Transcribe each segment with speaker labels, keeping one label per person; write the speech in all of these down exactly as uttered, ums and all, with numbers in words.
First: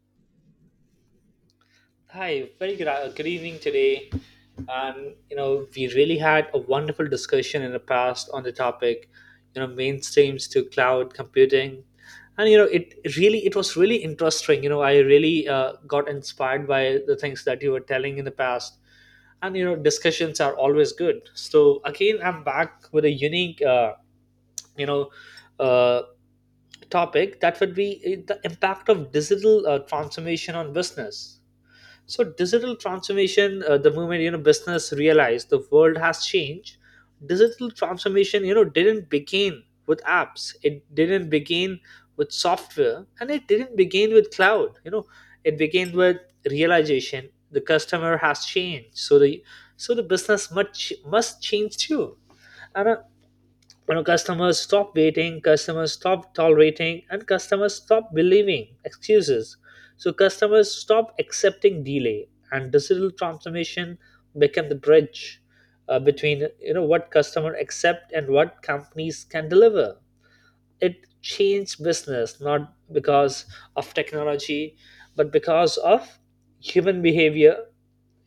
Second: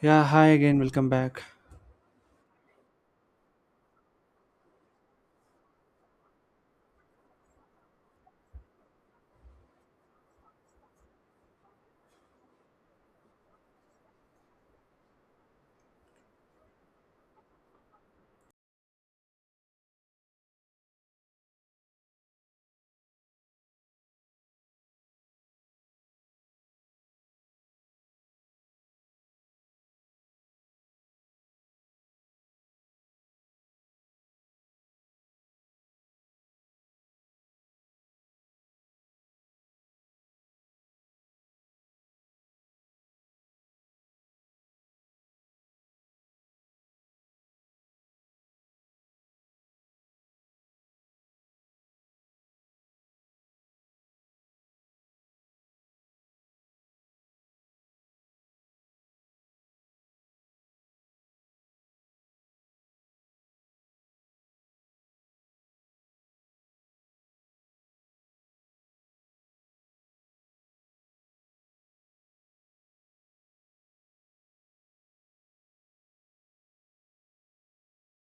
Speaker 1: Yeah, hi again, welcome back.
Speaker 2: Hi, very gra- good evening today. And you know, we really had a wonderful discussion in the past on the topic, you know, mainstreams to cloud computing, and you know, it really it was really interesting. You know, I really uh, got inspired by the things that you were telling in the past, and you know, discussions are always good. So again, I'm back with a unique, uh, you know, uh, topic that would be uh, the impact of digital uh, transformation on business. So digital transformation, uh, the moment you know business realized the world has changed, digital transformation you know didn't begin with apps. It didn't begin with software, and it didn't begin with cloud. You know, it began with realization the customer has changed. So the so the business must must change too. And uh, you know customers stop waiting, customers stop tolerating, and customers stop believing excuses. So customers stop accepting delay, and digital transformation become the bridge uh, between you know what customer accept and what companies can deliver. It changed business not because of technology but because of human behavior.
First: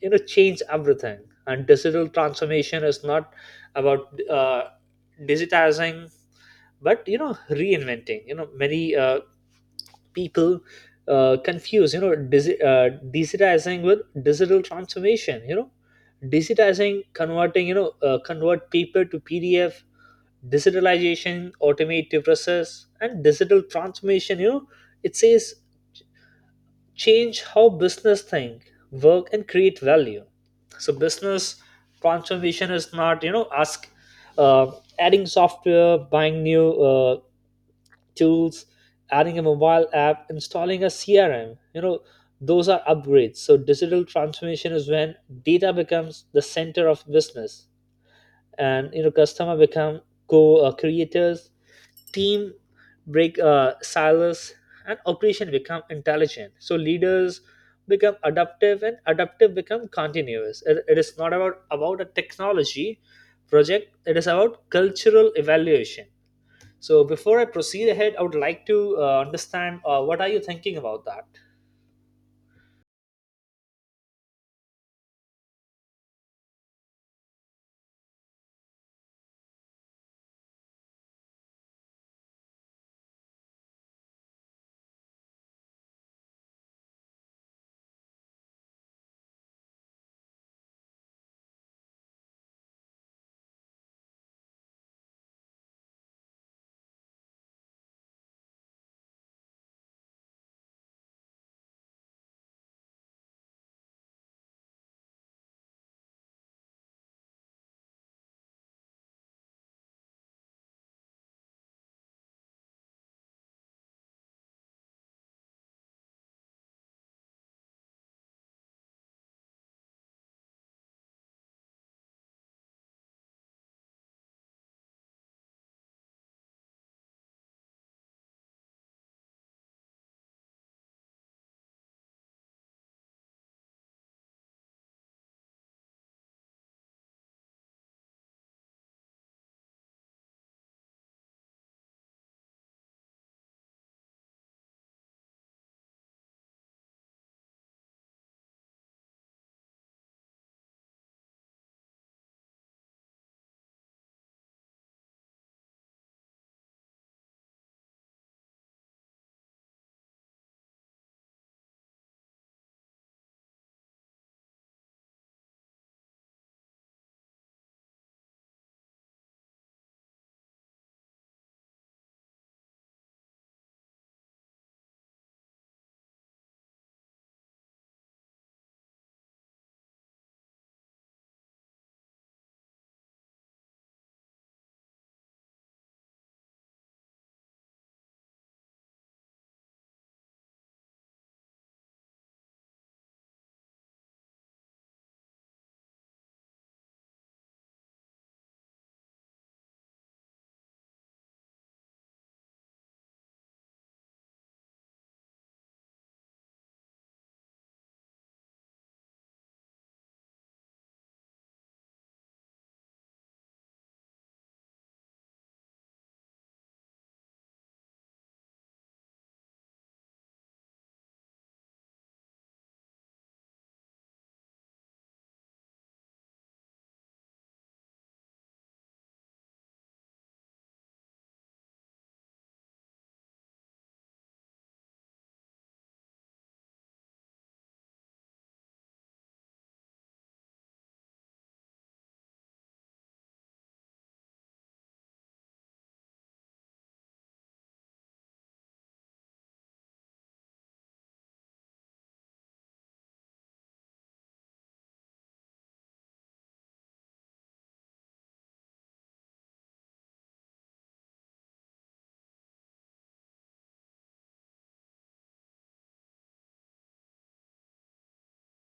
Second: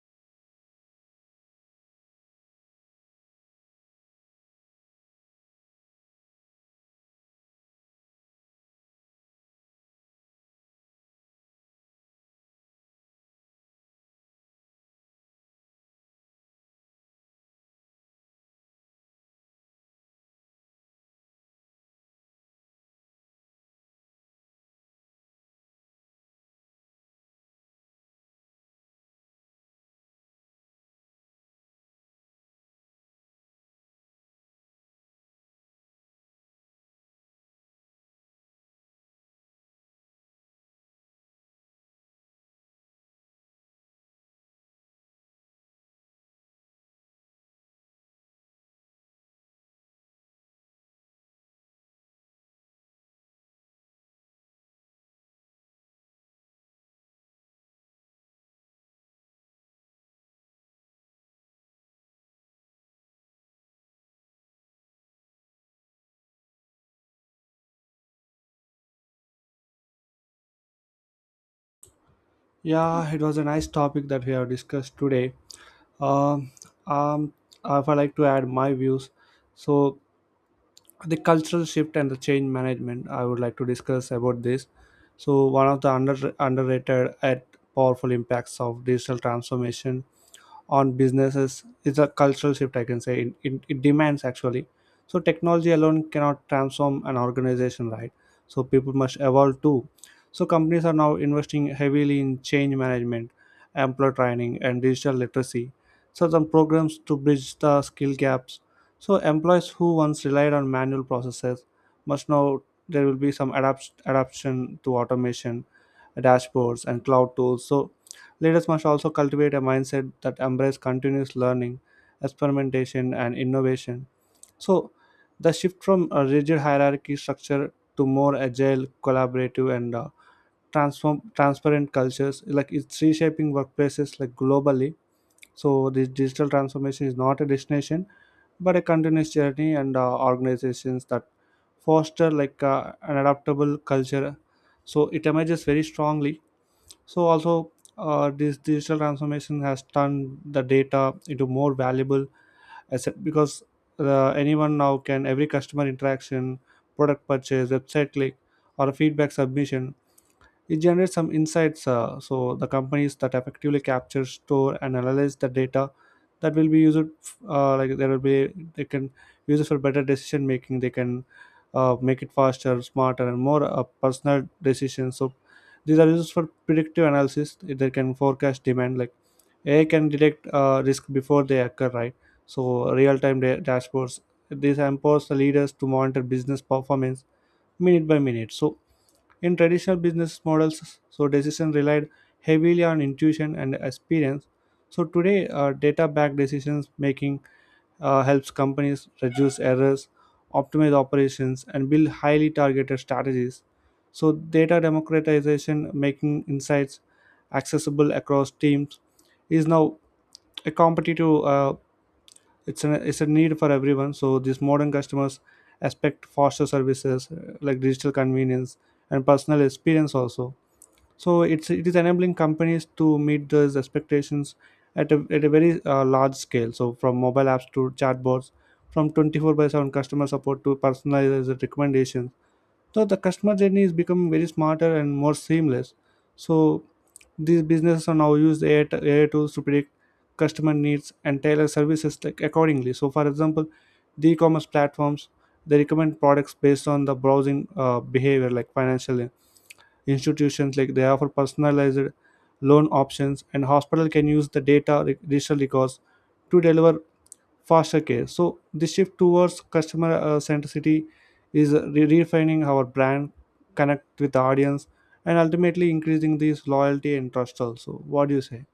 Speaker 2: You know change everything. And digital transformation is not about uh, digitizing but you know reinventing. You know many uh, people uh, confuse you know digi- uh, digitizing with digital transformation. You know digitizing, converting you know uh, convert paper to pdf; digitalization, automated process; and digital transformation, you know it says change how business think, work and create value. So business transformation is not you know ask, uh, adding software, buying new uh, tools, adding a mobile app, installing a crm. You know those are upgrades. So digital transformation is when data becomes the center of business, and you know customer become co-creators, team break uh, silos, and operation become intelligent. So leaders become adaptive and adaptive become continuous. It, it is not about about a technology project; it is about cultural evaluation. So before I proceed ahead, I would like to uh, understand uh, what are you thinking about that.
Speaker 1: Yeah, it was a nice topic that we have discussed today. Um, um, if I like to add my views, so the cultural shift and the change management, I would like to discuss about this. So one of the under underrated and powerful impacts of digital transformation on businesses is a cultural shift. I can say It in, it demands actually. So technology alone cannot transform an organization, right? So people must evolve too. So companies are now investing heavily in change management, employee training, and digital literacy, so some programs to bridge the skill gaps. So employees who once relied on manual processes must now, there will be some adapt- adaptation to automation, dashboards, and cloud tools. So leaders must also cultivate a mindset that embraces continuous learning, experimentation, and innovation. So the shift from a rigid hierarchy structure to more agile, collaborative, and uh, transform transparent cultures, like, it's reshaping workplaces like globally. So this digital transformation is not a destination but a continuous journey, and uh, organizations that foster like uh, an adaptable culture, so it emerges very strongly. So also, uh, this digital transformation has turned the data into more valuable asset, because uh, anyone now can, every customer interaction, product purchase, website click, or feedback submission, it generates some insights. Uh, so the companies that effectively capture, store, and analyze the data, that will be used. Uh, like, there will be, they can use it for better decision making. They can uh, make it faster, smarter, and more uh, personal decisions. So these are used for predictive analysis. They can forecast demand. Like, A I can detect uh, risk before they occur, right? So real-time da- dashboards. This empowers the leaders to monitor business performance minute by minute. So in traditional business models, so decision relied heavily on intuition and experience. So today, uh, data-backed decisions making uh, helps companies reduce errors, optimize operations, and build highly targeted strategies. So data democratization, making insights accessible across teams, is now a competitive uh, it's a it's a need for everyone. So these modern customers expect faster services, uh, like digital convenience and personal experience also. So it's it is enabling companies to meet those expectations at a, at a very uh, large scale. So from mobile apps to chatbots, from twenty-four by seven customer support to personalized recommendations, so the customer journey is becoming very smarter and more seamless. So these businesses are now use A I tools to predict customer needs and tailor services like accordingly. So for example, the e-commerce platforms, they recommend products based on the browsing uh, behavior. Like financial institutions, like, they offer personalized loan options, and hospital can use the data re- digital records to deliver faster care. So the shift towards customer uh, centricity is re- refining our brand connect with the audience and ultimately increasing this loyalty and trust also. What do you say?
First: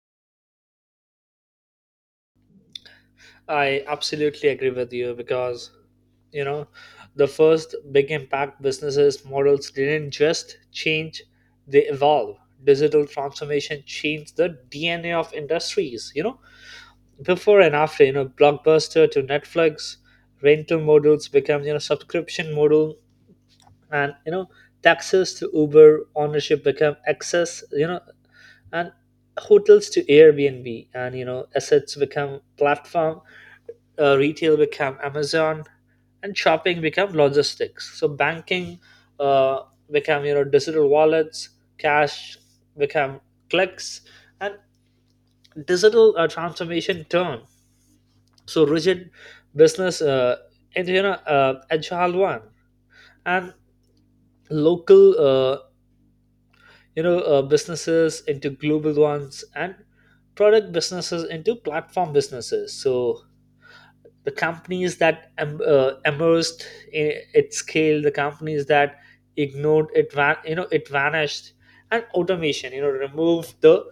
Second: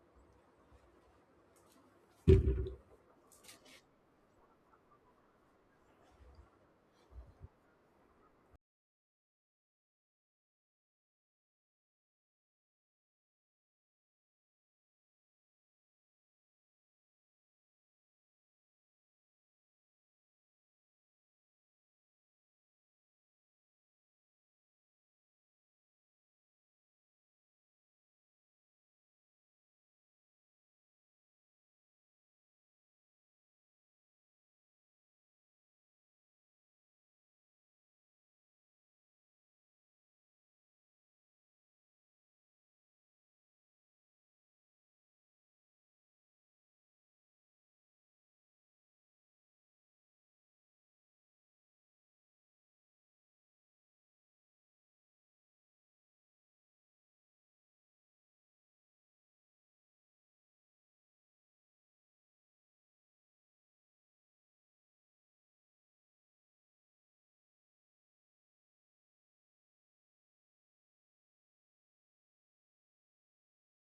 Speaker 2: I absolutely agree with you because you know the first big impact, businesses models didn't just change, they evolve. Digital transformation changed the dna of industries. You know before and after, you know blockbuster to netflix, rental models become you know subscription model. And you know taxes to uber, ownership become access. You know and hotels to airbnb, and you know assets become platform. Uh, retail become Amazon, and shopping become logistics. So banking uh, become you know digital wallets, cash become clicks, and digital uh, transformation turn. So rigid business uh, into you know uh, agile one, and local uh, you know uh, businesses into global ones, and product businesses into platform businesses. So the companies that em- uh, immersed in its scale, the companies that ignored it, van- you know, it vanished. And automation, you know, removed the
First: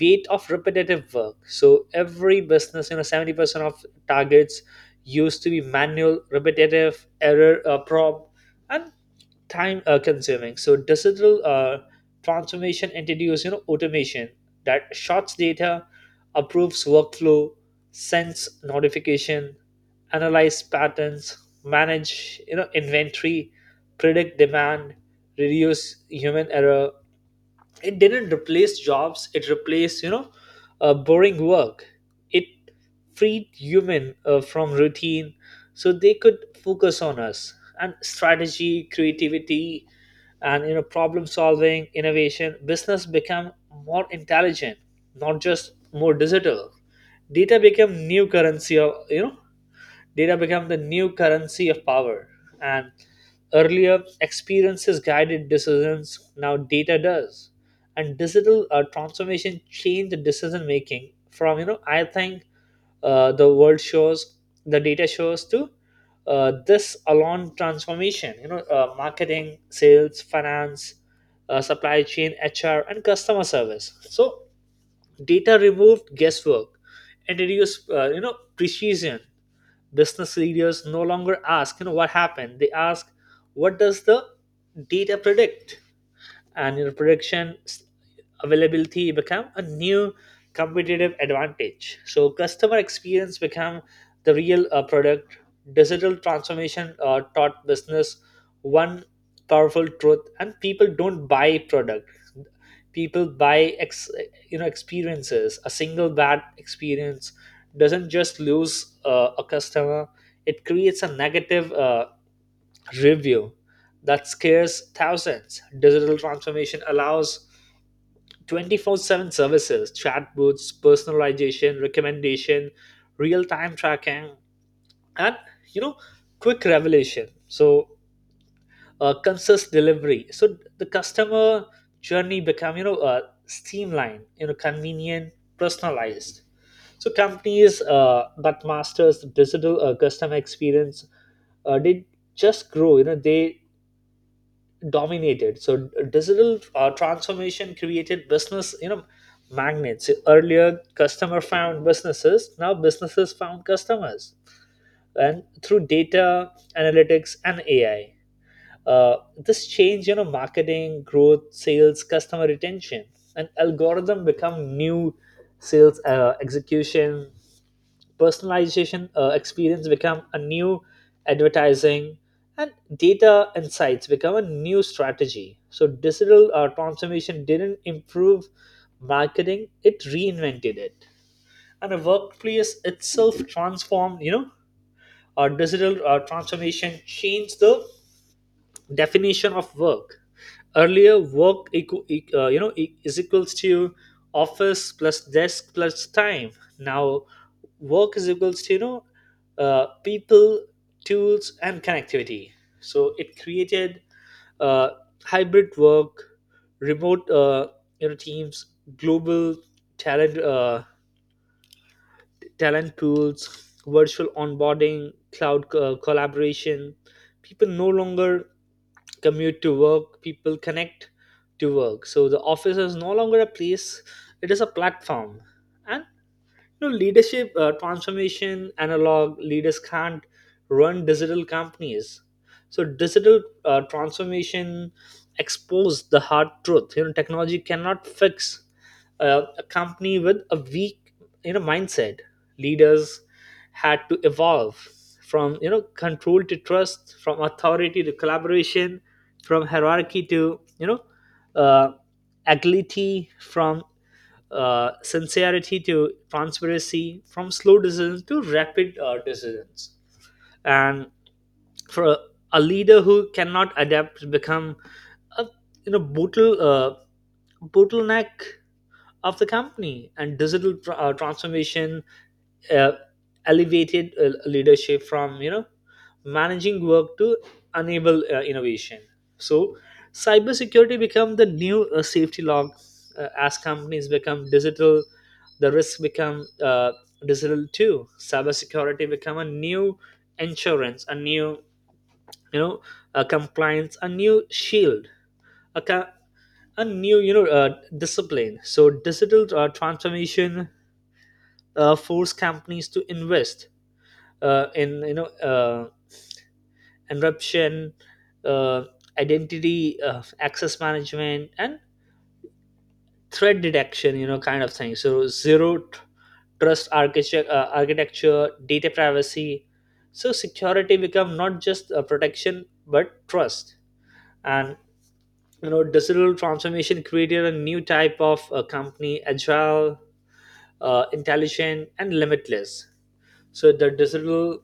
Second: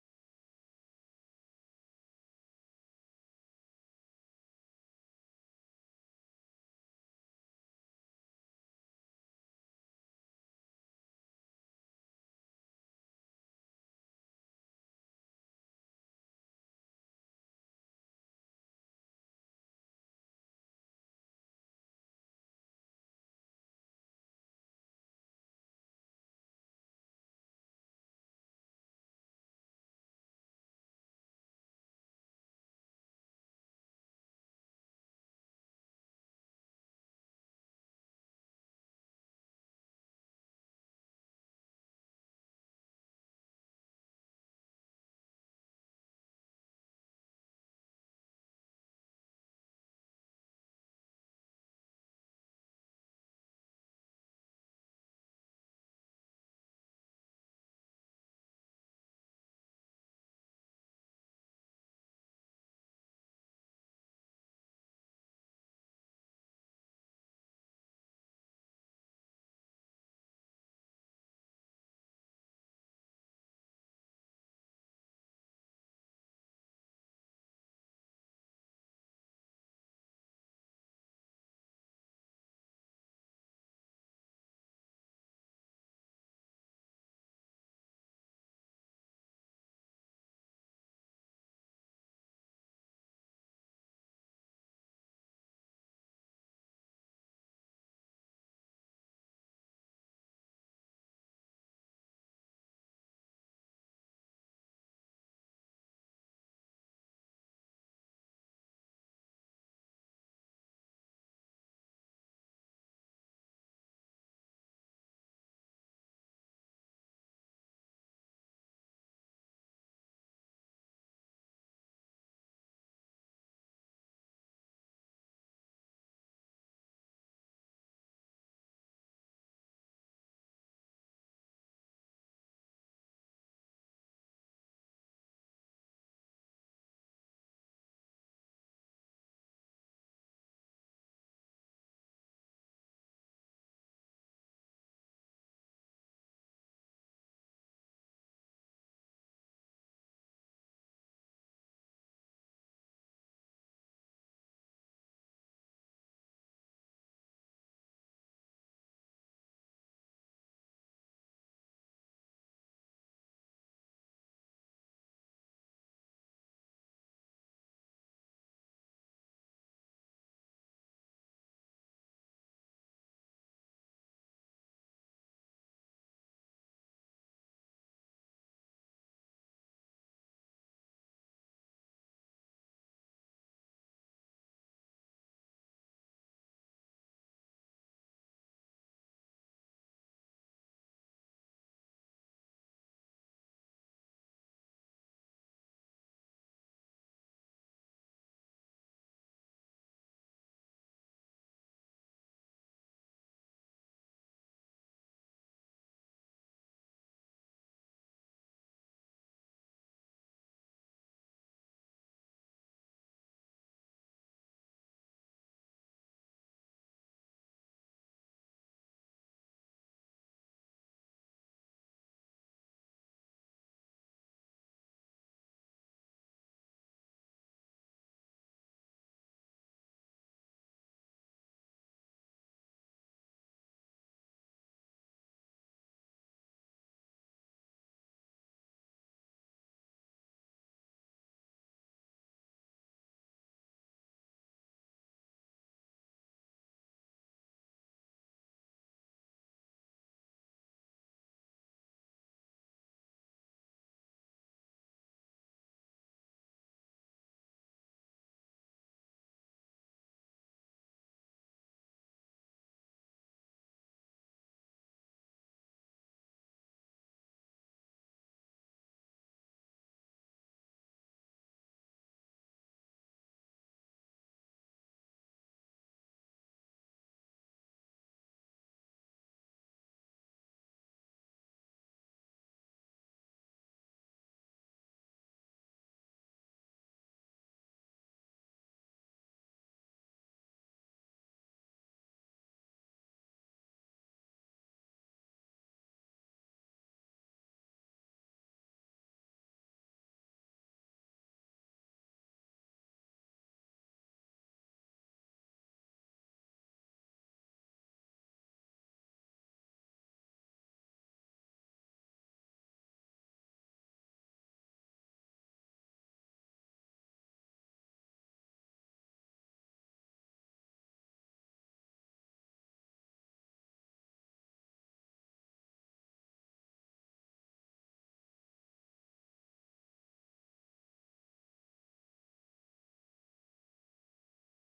Speaker 2: weight of repetitive work. So every business, you know, seventy percent of targets used to be manual, repetitive, error, uh, prob, and time uh, consuming. So digital uh, transformation introduces you know automation that sorts data, approves workflow, sends notification, analyze patterns, manage you know inventory, predict demand, reduce human error. It didn't replace jobs, it replaced you know uh, boring work. It freed human uh, from routine so they could focus on us and strategy, creativity, and you know problem solving, innovation. Business became more intelligent, not just more digital. data became new currency of you know Data became the new currency of power, and earlier experiences guided decisions, now data does. And digital uh, transformation changed the decision making from, you know, I think uh, the world shows, the data shows to uh, this alone transformation, you know, uh, marketing, sales, finance, uh, supply chain, H R, and customer service. So data removed guesswork, introduced, uh, you know, precision. Business leaders no longer ask you know what happened, they ask what does the data predict. And your production s- availability become a new competitive advantage. So customer experience become the real uh, product. Digital transformation uh, taught business one powerful truth, and people don't buy product, people buy ex you know experiences. A single bad experience doesn't just lose uh, a customer, it creates a negative uh, review that scares thousands. Digital transformation allows twenty four seven services, chat booths, personalization, recommendation, real time tracking, and you know, quick revelation. So, uh, consist delivery. So, the customer journey become you know uh, streamlined, you know, convenient, personalized. So, companies uh, that masters the digital uh, customer experience uh, they just grow. You know, they dominated. So digital uh, transformation created business you know magnets. So, earlier customer found businesses, now businesses found customers. And through data analytics and ai, uh, this change you know marketing growth, sales, customer retention. And algorithm become new sales uh, execution, personalization uh, experience become a new advertising, and data insights become a new strategy. So digital uh, transformation didn't improve marketing, it reinvented it. And the workplace itself transformed. You know our digital uh, transformation changed the definition of work. Earlier work equal, uh, you know e- is equals to office plus desk plus time. Now work is equals to you know uh, people, tools and connectivity. So it created uh, hybrid work, remote uh, you know teams, global talent uh, talent pools, virtual onboarding, cloud co- collaboration. People no longer commute to work, people connect to work. So the office is no longer a place, it is a platform. And you know leadership uh, transformation, analog leaders can't run digital companies. So digital uh, transformation expose the hard truth. You know technology cannot fix uh, a company with a weak you know mindset. Leaders had to evolve from you know control to trust, from authority to collaboration, from hierarchy to you know uh, agility, from uh, sincerity to transparency, from slow decisions to rapid uh, decisions. And for a, a leader who cannot adapt, become a you know bottle uh, bottleneck of the company. And digital tr- uh, transformation uh, elevated uh, leadership from you know managing work to enable uh, innovation. So cybersecurity become the new uh, safety log. Uh, as companies become digital, the risks become uh, digital too. Cybersecurity become a new insurance, a new you know a compliance, a new shield, a, co- a new you know uh, discipline. So digital uh, transformation uh, force companies to invest uh, in you know uh, encryption, uh, identity uh, access management, and threat detection, you know kind of thing. So zero tr- trust architecture, uh, architecture data privacy. So security become not just a protection but trust. And you know digital transformation created a new type of uh, company, agile, uh, intelligent and limitless. So the digital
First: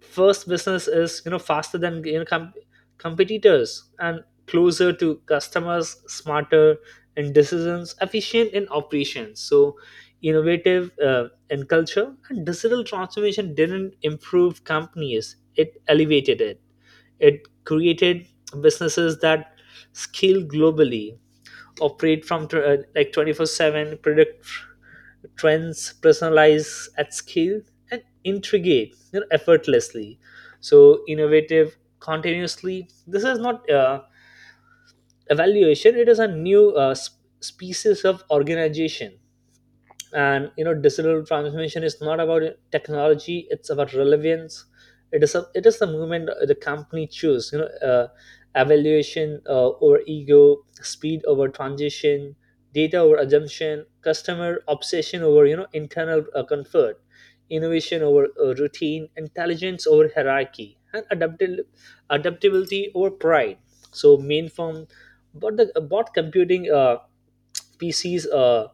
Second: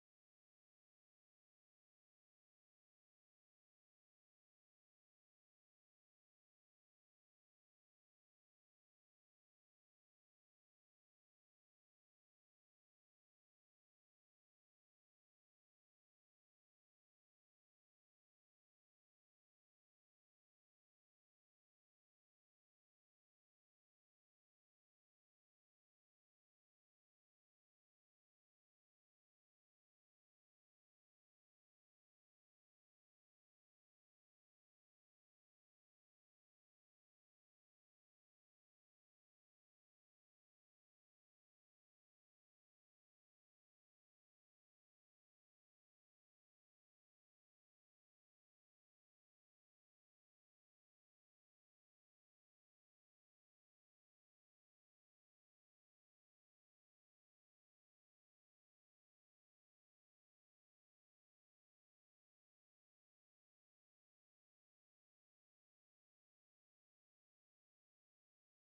Speaker 2: first business is you know faster than you know com- competitors, and closer to customers, smarter in decisions, efficient in operations, so innovative uh, in culture. And digital transformation didn't improve companies, it elevated it. It created businesses that scale globally, operate from tw- uh, like twenty four seven, predict trends, personalize at scale, and integrate you know, effortlessly. So innovative continuously. This is not uh, evaluation, it is a new uh, sp- species of organization. And you know digital transformation is not about technology, it's about relevance. it is a, it is the movement the company choose, you know uh, evaluation uh, over ego, speed over transition, data over assumption, customer obsession over you know internal uh, comfort, innovation over uh, routine, intelligence over hierarchy, and adaptil- adaptability over pride. So main form, but the bot computing uh, P Cs. Uh,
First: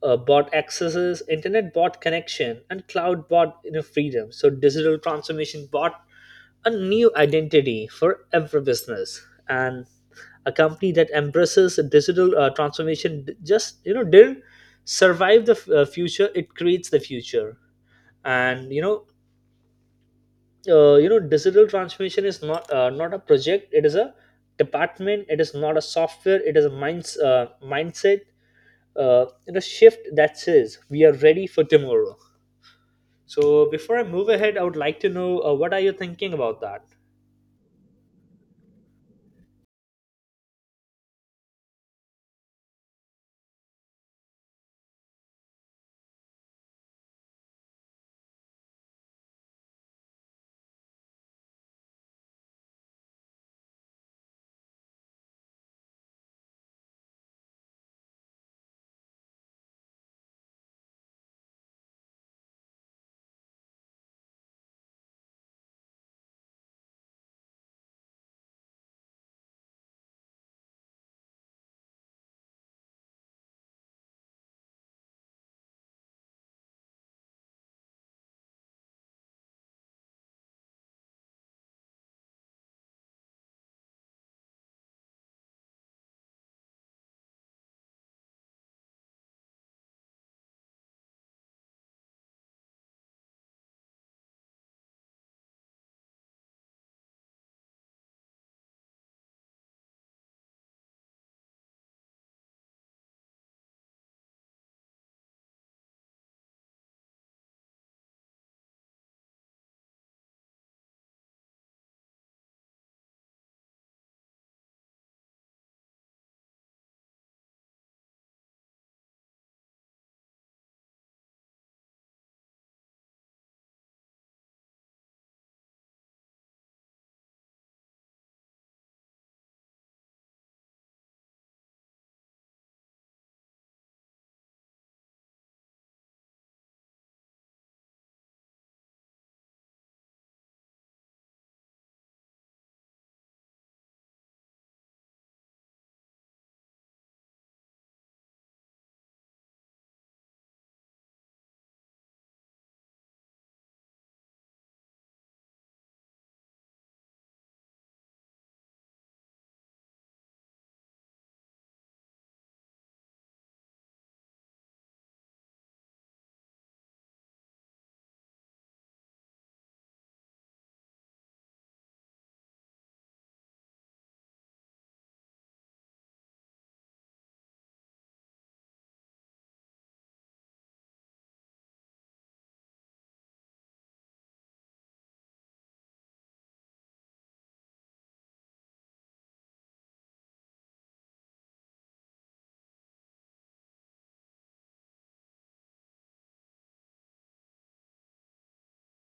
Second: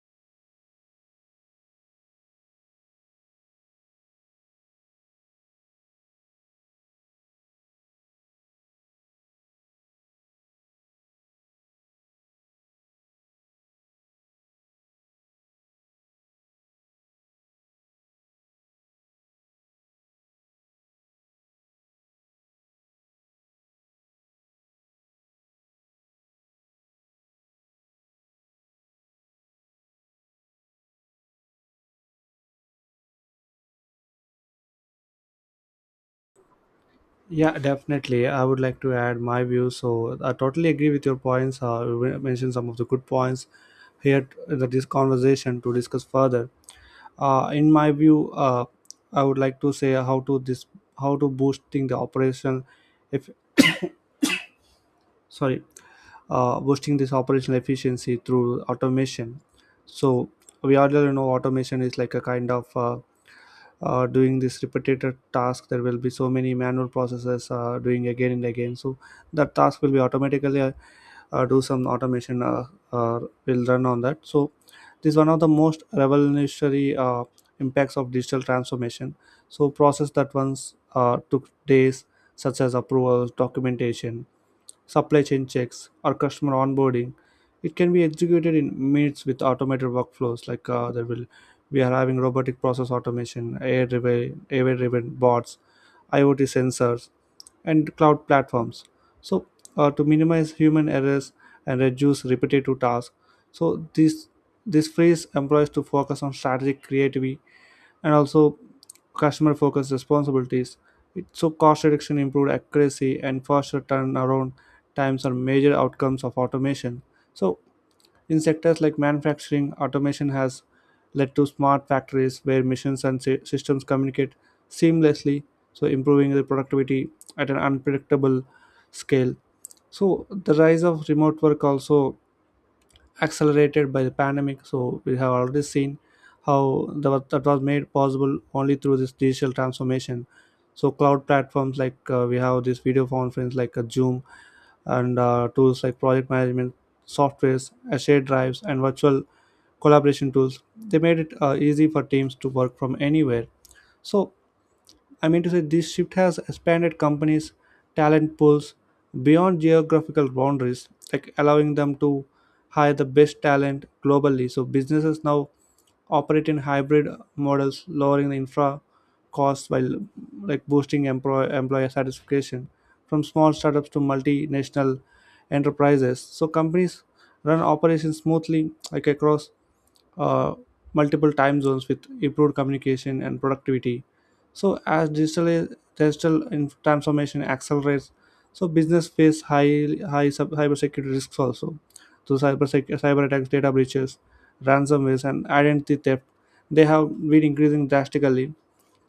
Speaker 2: uh, bought accesses, internet bought connection, and cloud bought you know, freedom. So digital transformation bought a new identity for every business, and a company that embraces a digital uh, transformation d- just you know didn't survive the f- uh, future; it creates the future. And you know, uh, you know, digital transformation is not uh, not a project; it is a department. It is not a software. It is a minds uh, mindset uh, in a shift that says we are ready for tomorrow. So before I move ahead, I would like to know uh, what are you thinking about that?
Speaker 1: Yeah, definitely, I would like to add my views. So I totally agree with your points. Uh, you mentioned some of the good points here in this conversation to discuss further. Uh, in my view, uh, I would like to say how to this, how to boosting the operation, if, sorry, uh, boosting this operational efficiency through automation. So we already know automation is like a kind of uh, uh, doing this repetitive task. There will be so many manual processes uh, doing again and again. So that task will be automatically uh, uh, do some automation uh, uh, will run on that. So this is one of the most revolutionary uh, impacts of digital transformation. So process that once uh, took days, such as approvals, documentation, supply chain checks, or customer onboarding, it can be executed in minutes with automated workflows, like, uh, there will we are having robotic process automation, A I driven, A I driven bots, IoT sensors, and cloud platforms. So uh, to minimize human errors and reduce repetitive tasks. So this this frees employees to focus on strategic creativity and also customer focused responsibilities. It, so, cost reduction, improved accuracy, and faster turnaround times are major outcomes of automation. So in sectors like manufacturing, automation has led to smart factories where machines and sy- systems communicate seamlessly, so improving the productivity at an unpredictable scale. So the rise of remote work also accelerated by the pandemic. So we have already seen how that was, that was made possible only through this digital transformation. So cloud platforms like, uh, we have this video conference like uh, Zoom, and uh, tools like project management softwares, uh, shared drives, and virtual collaboration tools. They made it uh, easy for teams to work from anywhere. So I mean to say, this shift has expanded companies' talent pools beyond geographical boundaries, like allowing them to hire the best talent globally. So businesses now operate in hybrid models, lowering the infra costs while like boosting employ- employer satisfaction, from small startups to multinational enterprises. So companies run operations smoothly, like across uh, multiple time zones with improved communication and productivity. So as digital digital in- transformation accelerates, so business face high high sub- cybersecurity risks also. So cyber sec- cyber attacks, data breaches, ransomwares, and identity theft, they have been increasing drastically.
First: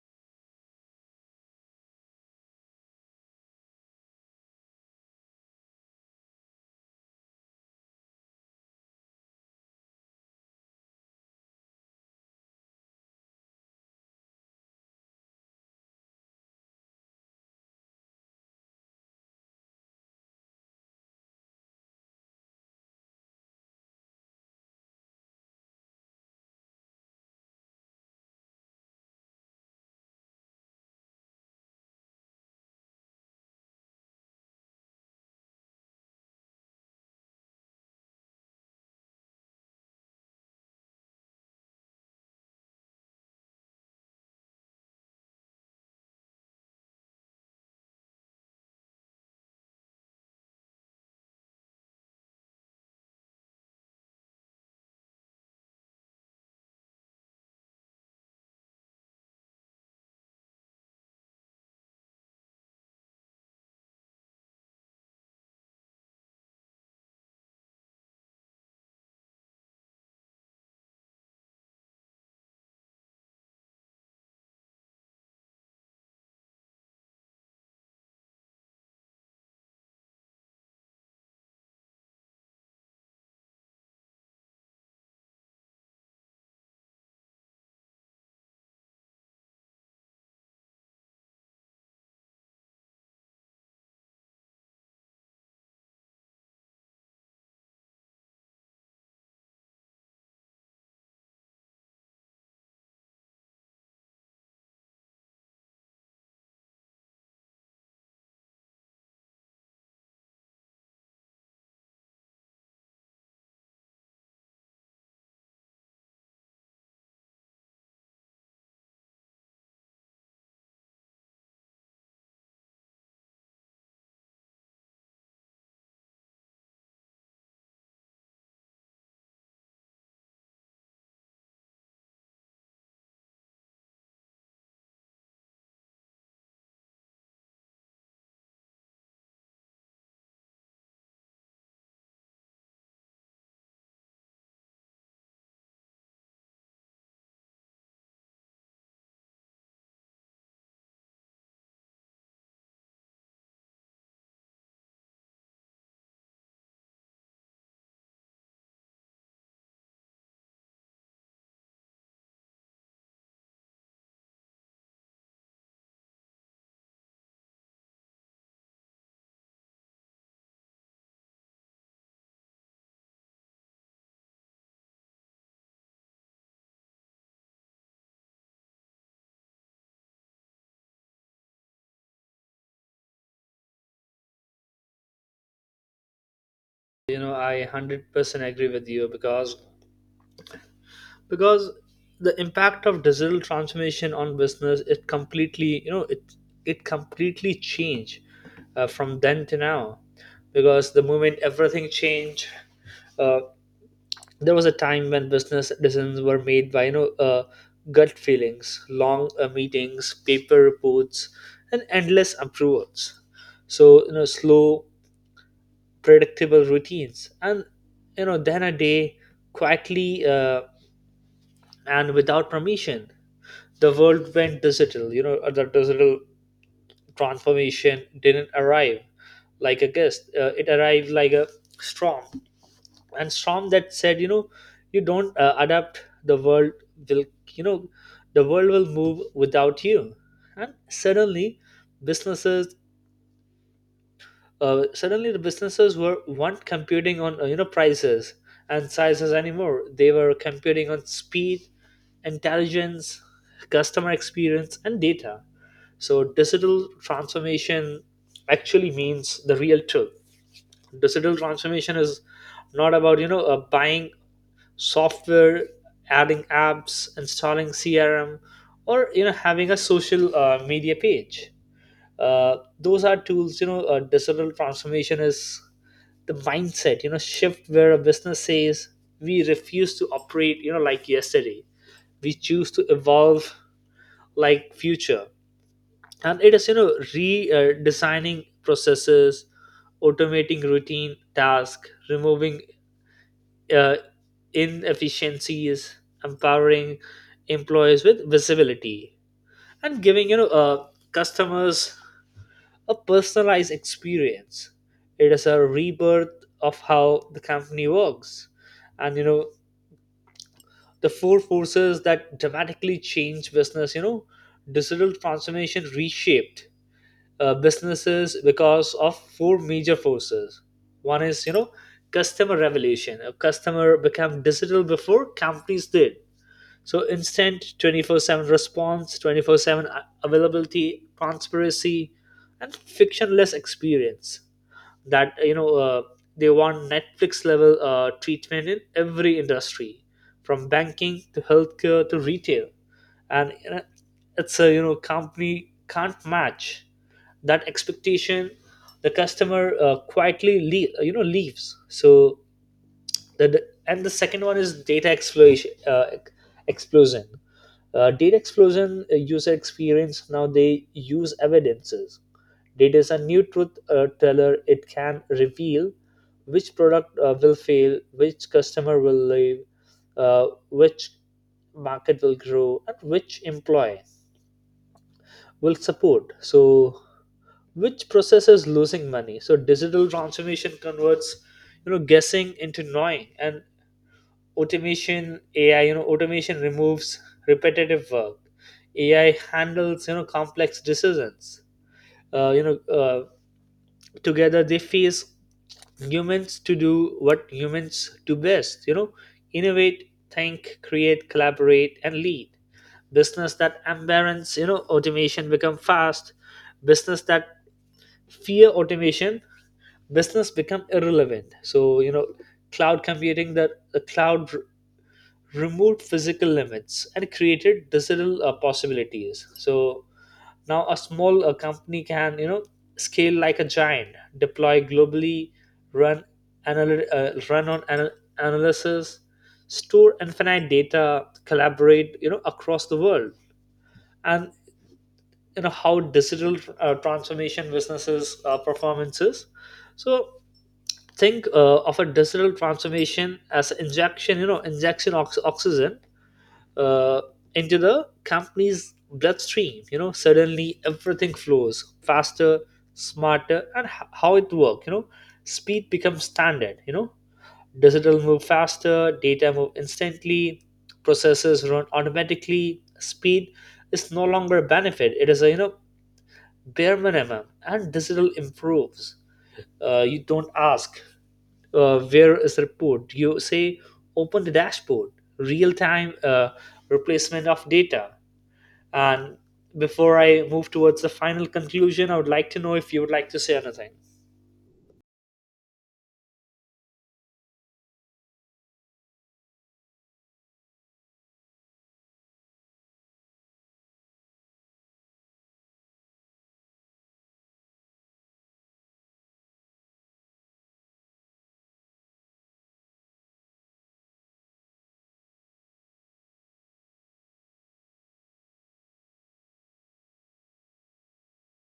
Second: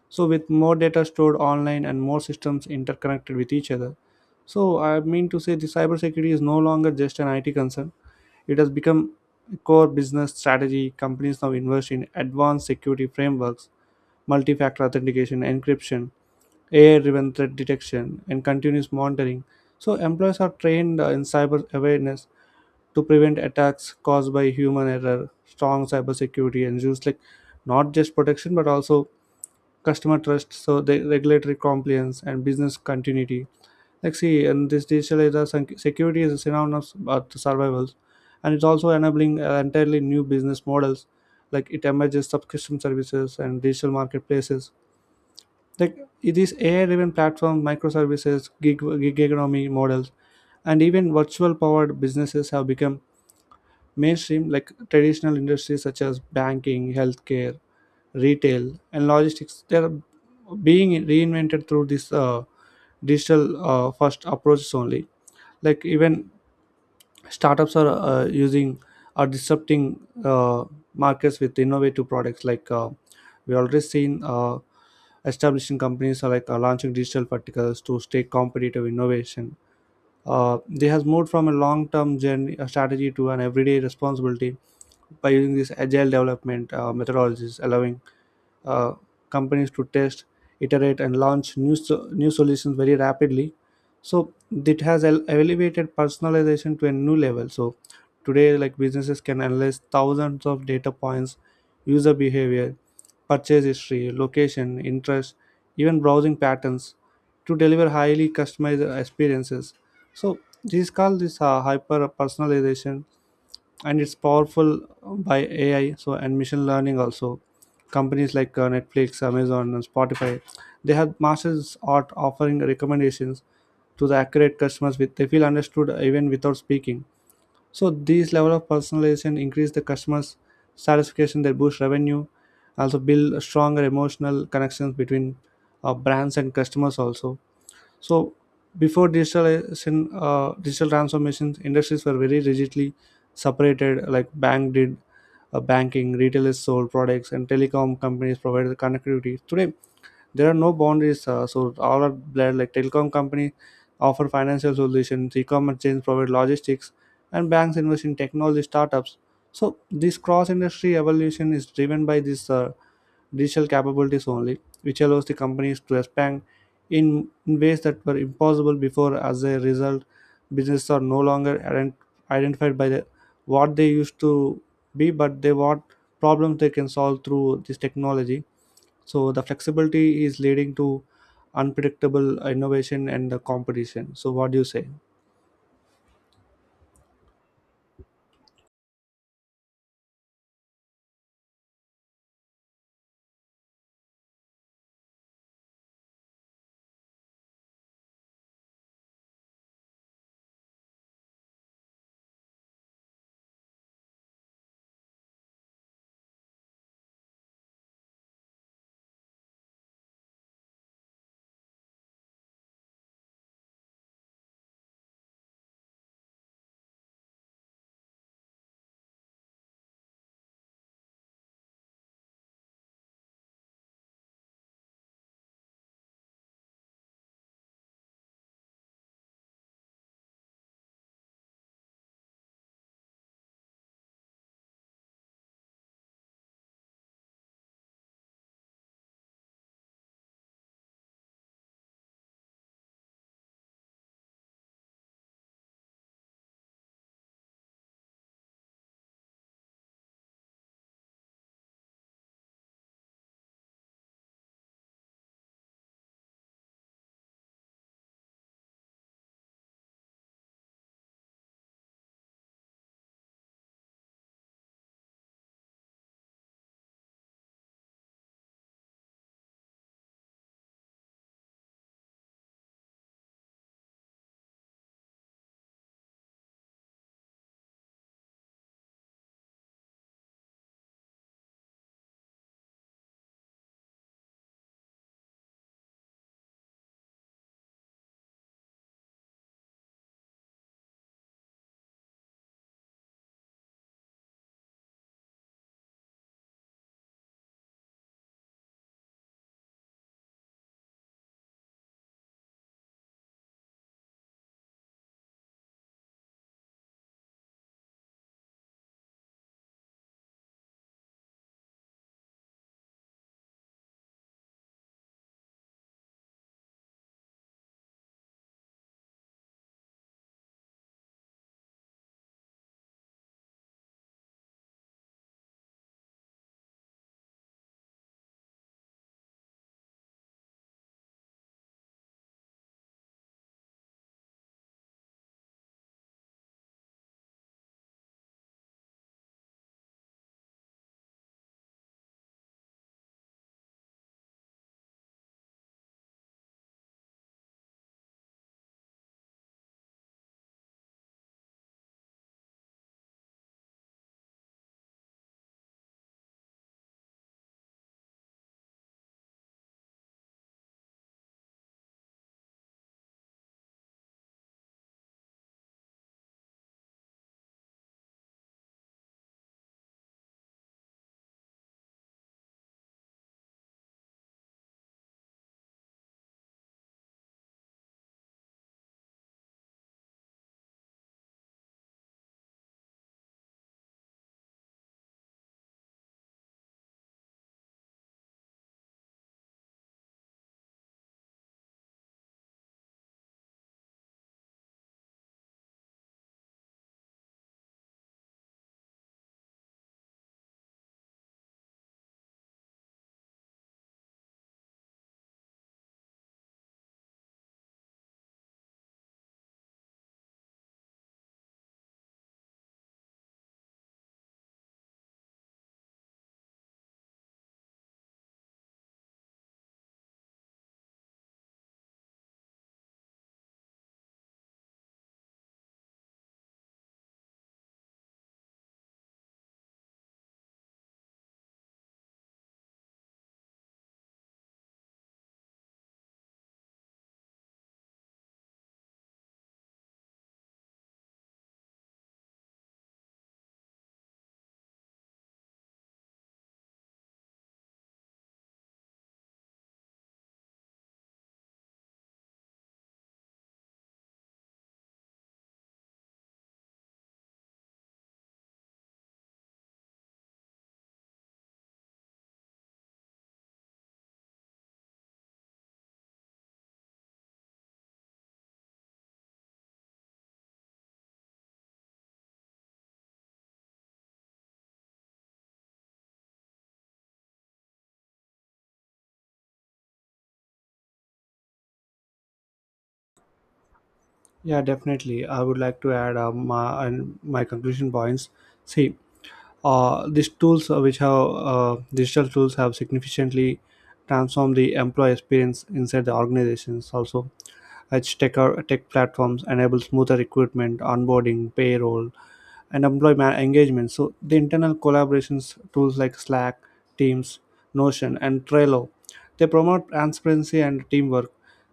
Speaker 1: So with more data stored online and more systems interconnected with each other, so I mean to say, the cybersecurity is no longer just an I T concern, it has become a core business strategy. Companies now invest in advanced security frameworks, multi factor authentication, encryption, A I driven threat detection, and continuous monitoring. So employees are trained uh, in cyber awareness to prevent attacks caused by human error. Strong cybersecurity ensures like not just protection but also customer trust, so the regulatory compliance and business continuity. Like, see, and this digital era, sec- security is synonymous with survival, and it's also enabling uh, entirely new business models. Like, it emerges subscription services and digital marketplaces. Like, these A I-driven platform, microservices, gig, gig economy models, and even virtual-powered businesses have become mainstream. Like traditional industries such as banking, healthcare, retail, and logistics, they're being reinvented through this uh, digital uh, first approaches only. Like, even startups are uh, using are disrupting uh, markets with innovative products. Like, uh, we already seen, uh, establishing companies are like uh, launching digital verticals to stay competitive. Innovation, uh, they has moved from a long-term journey, a strategy to an everyday responsibility by using this agile development uh, methodologies allowing uh, companies to test, iterate, and launch new so- new solutions very rapidly. So it has ele- elevated personalization to a new level. So today, like, businesses can analyze thousands of data points, user behavior, purchase history, location, interest, even browsing patterns to deliver highly customized experiences. So this is called this uh, hyper personalization, and it's powerful uh, by A I, so, and machine learning also. Companies like uh, Netflix, Amazon, and Spotify, they have masters art offering recommendations to the accurate customers with they feel understood even without speaking. So these level of personalization increase the customers' satisfaction, they boost revenue, also build stronger emotional connections between uh, brands and customers also. So before digitalization, uh, digital transformations, industries were very rigidly separated. Like, bank did uh, banking, retailers sold products, and telecom companies provided connectivity. Today there are no boundaries, uh, so all are blurred. Like, telecom company offer financial solutions, e-commerce chains provide logistics, and banks invest in technology startups. So this cross-industry evolution is driven by this. Uh, digital capabilities only, which allows the companies to expand in ways that were impossible before. As a result, businesses are no longer ident- identified by the, what they used to be, but they what problems they can solve through this technology. So the flexibility is leading to unpredictable innovation and the competition. So what do you say?
Speaker 2: You know, I one hundred percent agree with you because because the impact of digital transformation on business, it completely you know it it completely changed uh, from then to now. Because the moment everything changed, uh, there was a time when business decisions were made by you know uh, gut feelings, long uh, meetings, paper reports, and endless approvals. So you know slow, predictable routines. And you know then a day, quietly uh, and without permission, the world went digital. You know uh, the digital transformation didn't arrive like a guest, uh, it arrived like a storm. And Strom that said, you know, you don't uh, adapt, the world will, you know, the world will move without you. And suddenly, businesses, uh, suddenly the businesses were weren't computing on uh, you know prices and sizes anymore. They were computing on speed, intelligence, customer experience, and data. So digital transformation actually means the real truth. Digital transformation is not about you know uh, buying software, adding apps, installing crm, or you know having a social uh, media page. Uh, those are tools. You know uh, digital transformation is the mindset you know shift where a business says we refuse to operate you know like yesterday. We choose to evolve like future, and it is you know redesigning uh, designing processes, automating routine tasks, removing uh, inefficiencies, empowering employees with visibility, and giving you know uh, customers a personalized experience. It is a rebirth of how the company works, and you know the four forces that dramatically change business. You know, digital transformation reshaped uh, businesses because of four major forces. One is you know customer revolution. A customer became digital before companies did. So instant twenty-four seven response, twenty-four seven a- availability, transparency, and frictionless experience. That you know uh, They want Netflix level uh, treatment in every industry, from banking to healthcare to retail, and you it's a you know company can't match that expectation. The customer uh, quietly le- you know leaves. So the, the and the second one is data explosion uh, ex- explosion uh, data explosion. Uh, user experience, now they use evidences. Data is a new truth uh, teller. It can reveal which product uh, will fail, which customer will leave, uh, which market will grow, and which employee will support, so which process is losing money. So digital transformation converts you know guessing into knowing. And automation ai you know automation removes repetitive work. AI handles you know complex decisions. uh, you know uh, Together they face humans to do what humans do best: you know innovate, think, create, collaborate, and lead. Business that embrace you know automation become fast. Business that fear automation business become irrelevant. So you know cloud computing that the cloud r- removed physical limits and created digital uh, possibilities. So now a small uh, company can you know scale like a giant, deploy globally, run anal- uh, run on anal- analysis, store infinite data, collaborate you know across the world. And you know how digital uh, transformation businesses uh, performances. So think uh, of a digital transformation as injection. You know injection ox- oxygen uh, into the company's bloodstream. You know suddenly everything flows faster, smarter. And h- how it works, you know speed becomes standard. You know digital move faster, data move instantly, processes run automatically. Speed is no longer a benefit, it is a you know bare minimum. And digital improves. Uh, you don't ask, uh, where is the report? You say, open the dashboard, real time uh, replacement of data. And before I move towards the final conclusion, I would like to know if you would like to say anything.
Speaker 1: Yeah, definitely. I would like to add um, my, and my conclusion points. See, uh, these tools uh, which have uh, digital tools have significantly transformed the employee experience inside the organizations also. As tech, Tech platforms enable smoother recruitment, onboarding, payroll, and employee ma- engagement. So the internal collaborations tools like Slack, Teams, Notion, and Trello, they promote transparency and teamwork.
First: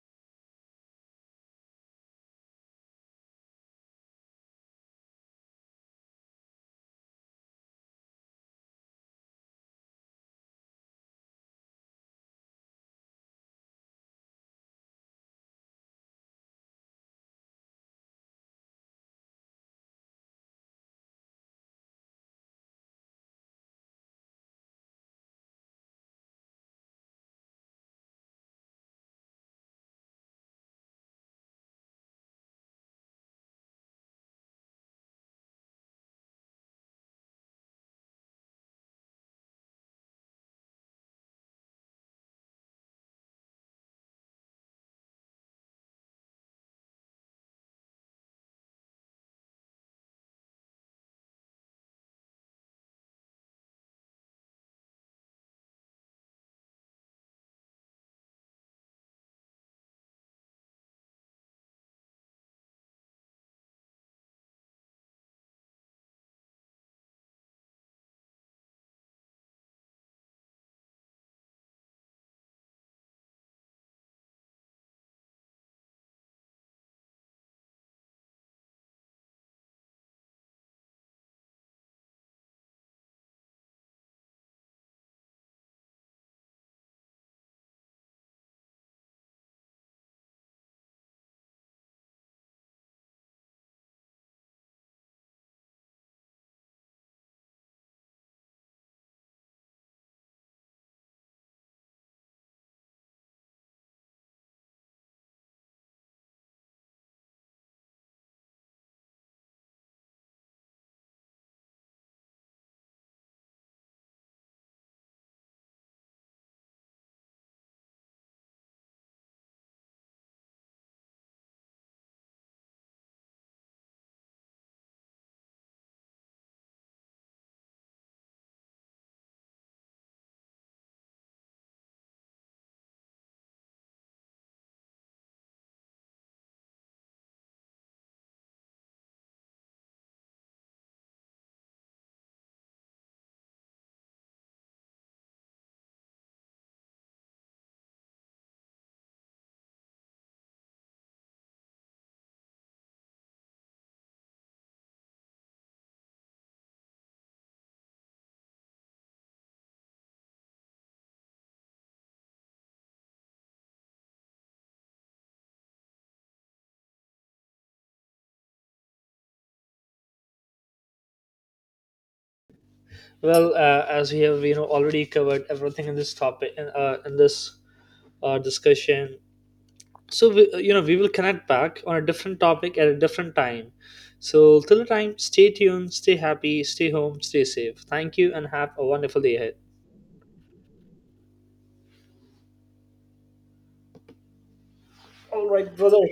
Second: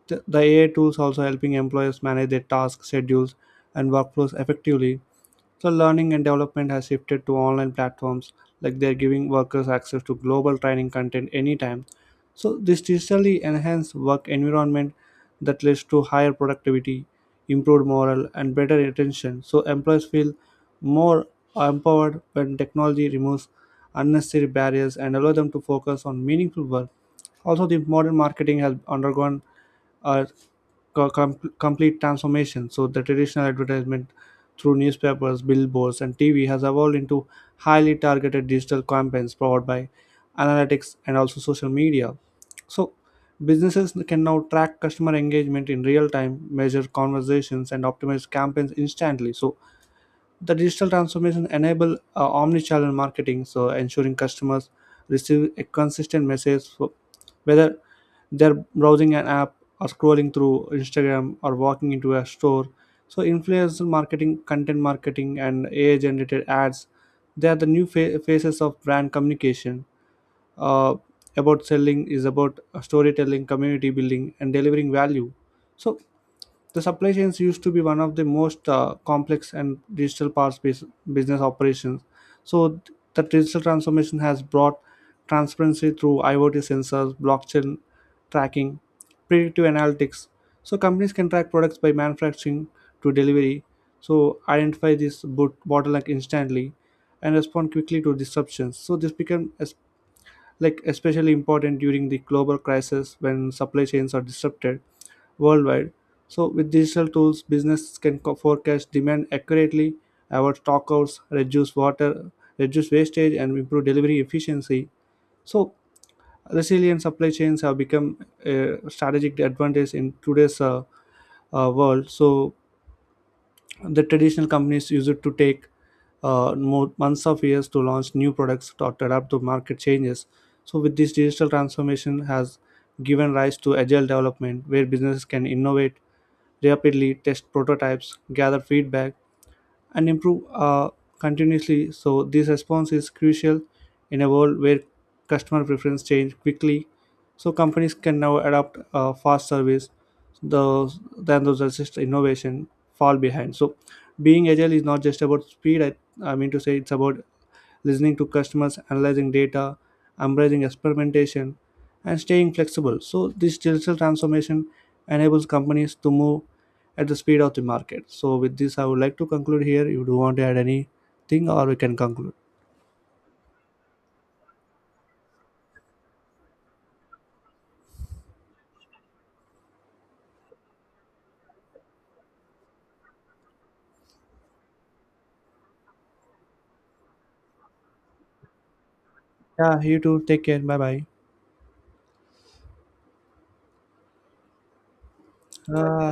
Speaker 1: The, the AI tools also helping employers manage their tasks, schedules, and workflows effectively. So learning and development has shifted to online platforms, like they're giving workers access to global training content anytime. So this digitally enhanced work environment that leads to higher productivity, improved morale, and better retention. So employees feel more empowered when technology removes unnecessary barriers and allow them to focus on meaningful work. Also, the modern marketing has undergone a co- com- complete transformation. So the traditional advertisement through newspapers, billboards, and T V has evolved into highly targeted digital campaigns powered by analytics and also social media. So businesses can now track customer engagement in real time, measure conversations, and optimize campaigns instantly. So the digital transformation enable uh, omni-channel marketing, so ensuring customers receive a consistent message for whether they're browsing an app or scrolling through Instagram or walking into a store. So influencer marketing, content marketing, and AI generated ads, they are the new fa- phases of brand communication. uh, about selling is about storytelling, community building, and delivering value. So the supply chains used to be one of the most uh, complex and digital parts bus- business operations. So th- the digital transformation has brought transparency through IoT sensors, blockchain tracking, predictive analytics. So companies can track products by manufacturing to delivery, so identify this boot bottleneck instantly and respond quickly to disruptions. So this became es- like especially important during the global crisis when supply chains are disrupted worldwide. So with digital tools, businesses can co- forecast demand accurately, avoid stockouts, reduce water, reduce wastage, and improve delivery efficiency. So resilient supply chains have become a strategic advantage in today's uh, uh, world. So the traditional companies use it to take uh, more months of years to launch new products or to adapt to market changes. So with this digital transformation, has given rise to agile development, where businesses can innovate rapidly, test prototypes, gather feedback, and improve uh, continuously. So this response is crucial in a world where customer preference change quickly. So companies can now adopt uh, fast service, those than those assist innovation fall behind. So being agile is not just about speed. I, I mean to say, it's about listening to customers, analyzing data, embracing experimentation, and staying flexible. So this digital transformation enables companies to move at the speed of the market. So with this, I would like to conclude here. If you do want to add anything, or we can conclude.
Speaker 2: Well, uh, as we have you know already covered everything in this topic, in, uh, in this uh, discussion, so we, uh, you know we will connect back on a different topic at a different time. So till the time, stay tuned, stay happy, stay home, stay safe. Thank you, and have a wonderful day ahead.
Speaker 1: Yeah, you too. Take care. Bye bye.
Speaker 2: All right, brother.
Speaker 1: Ah.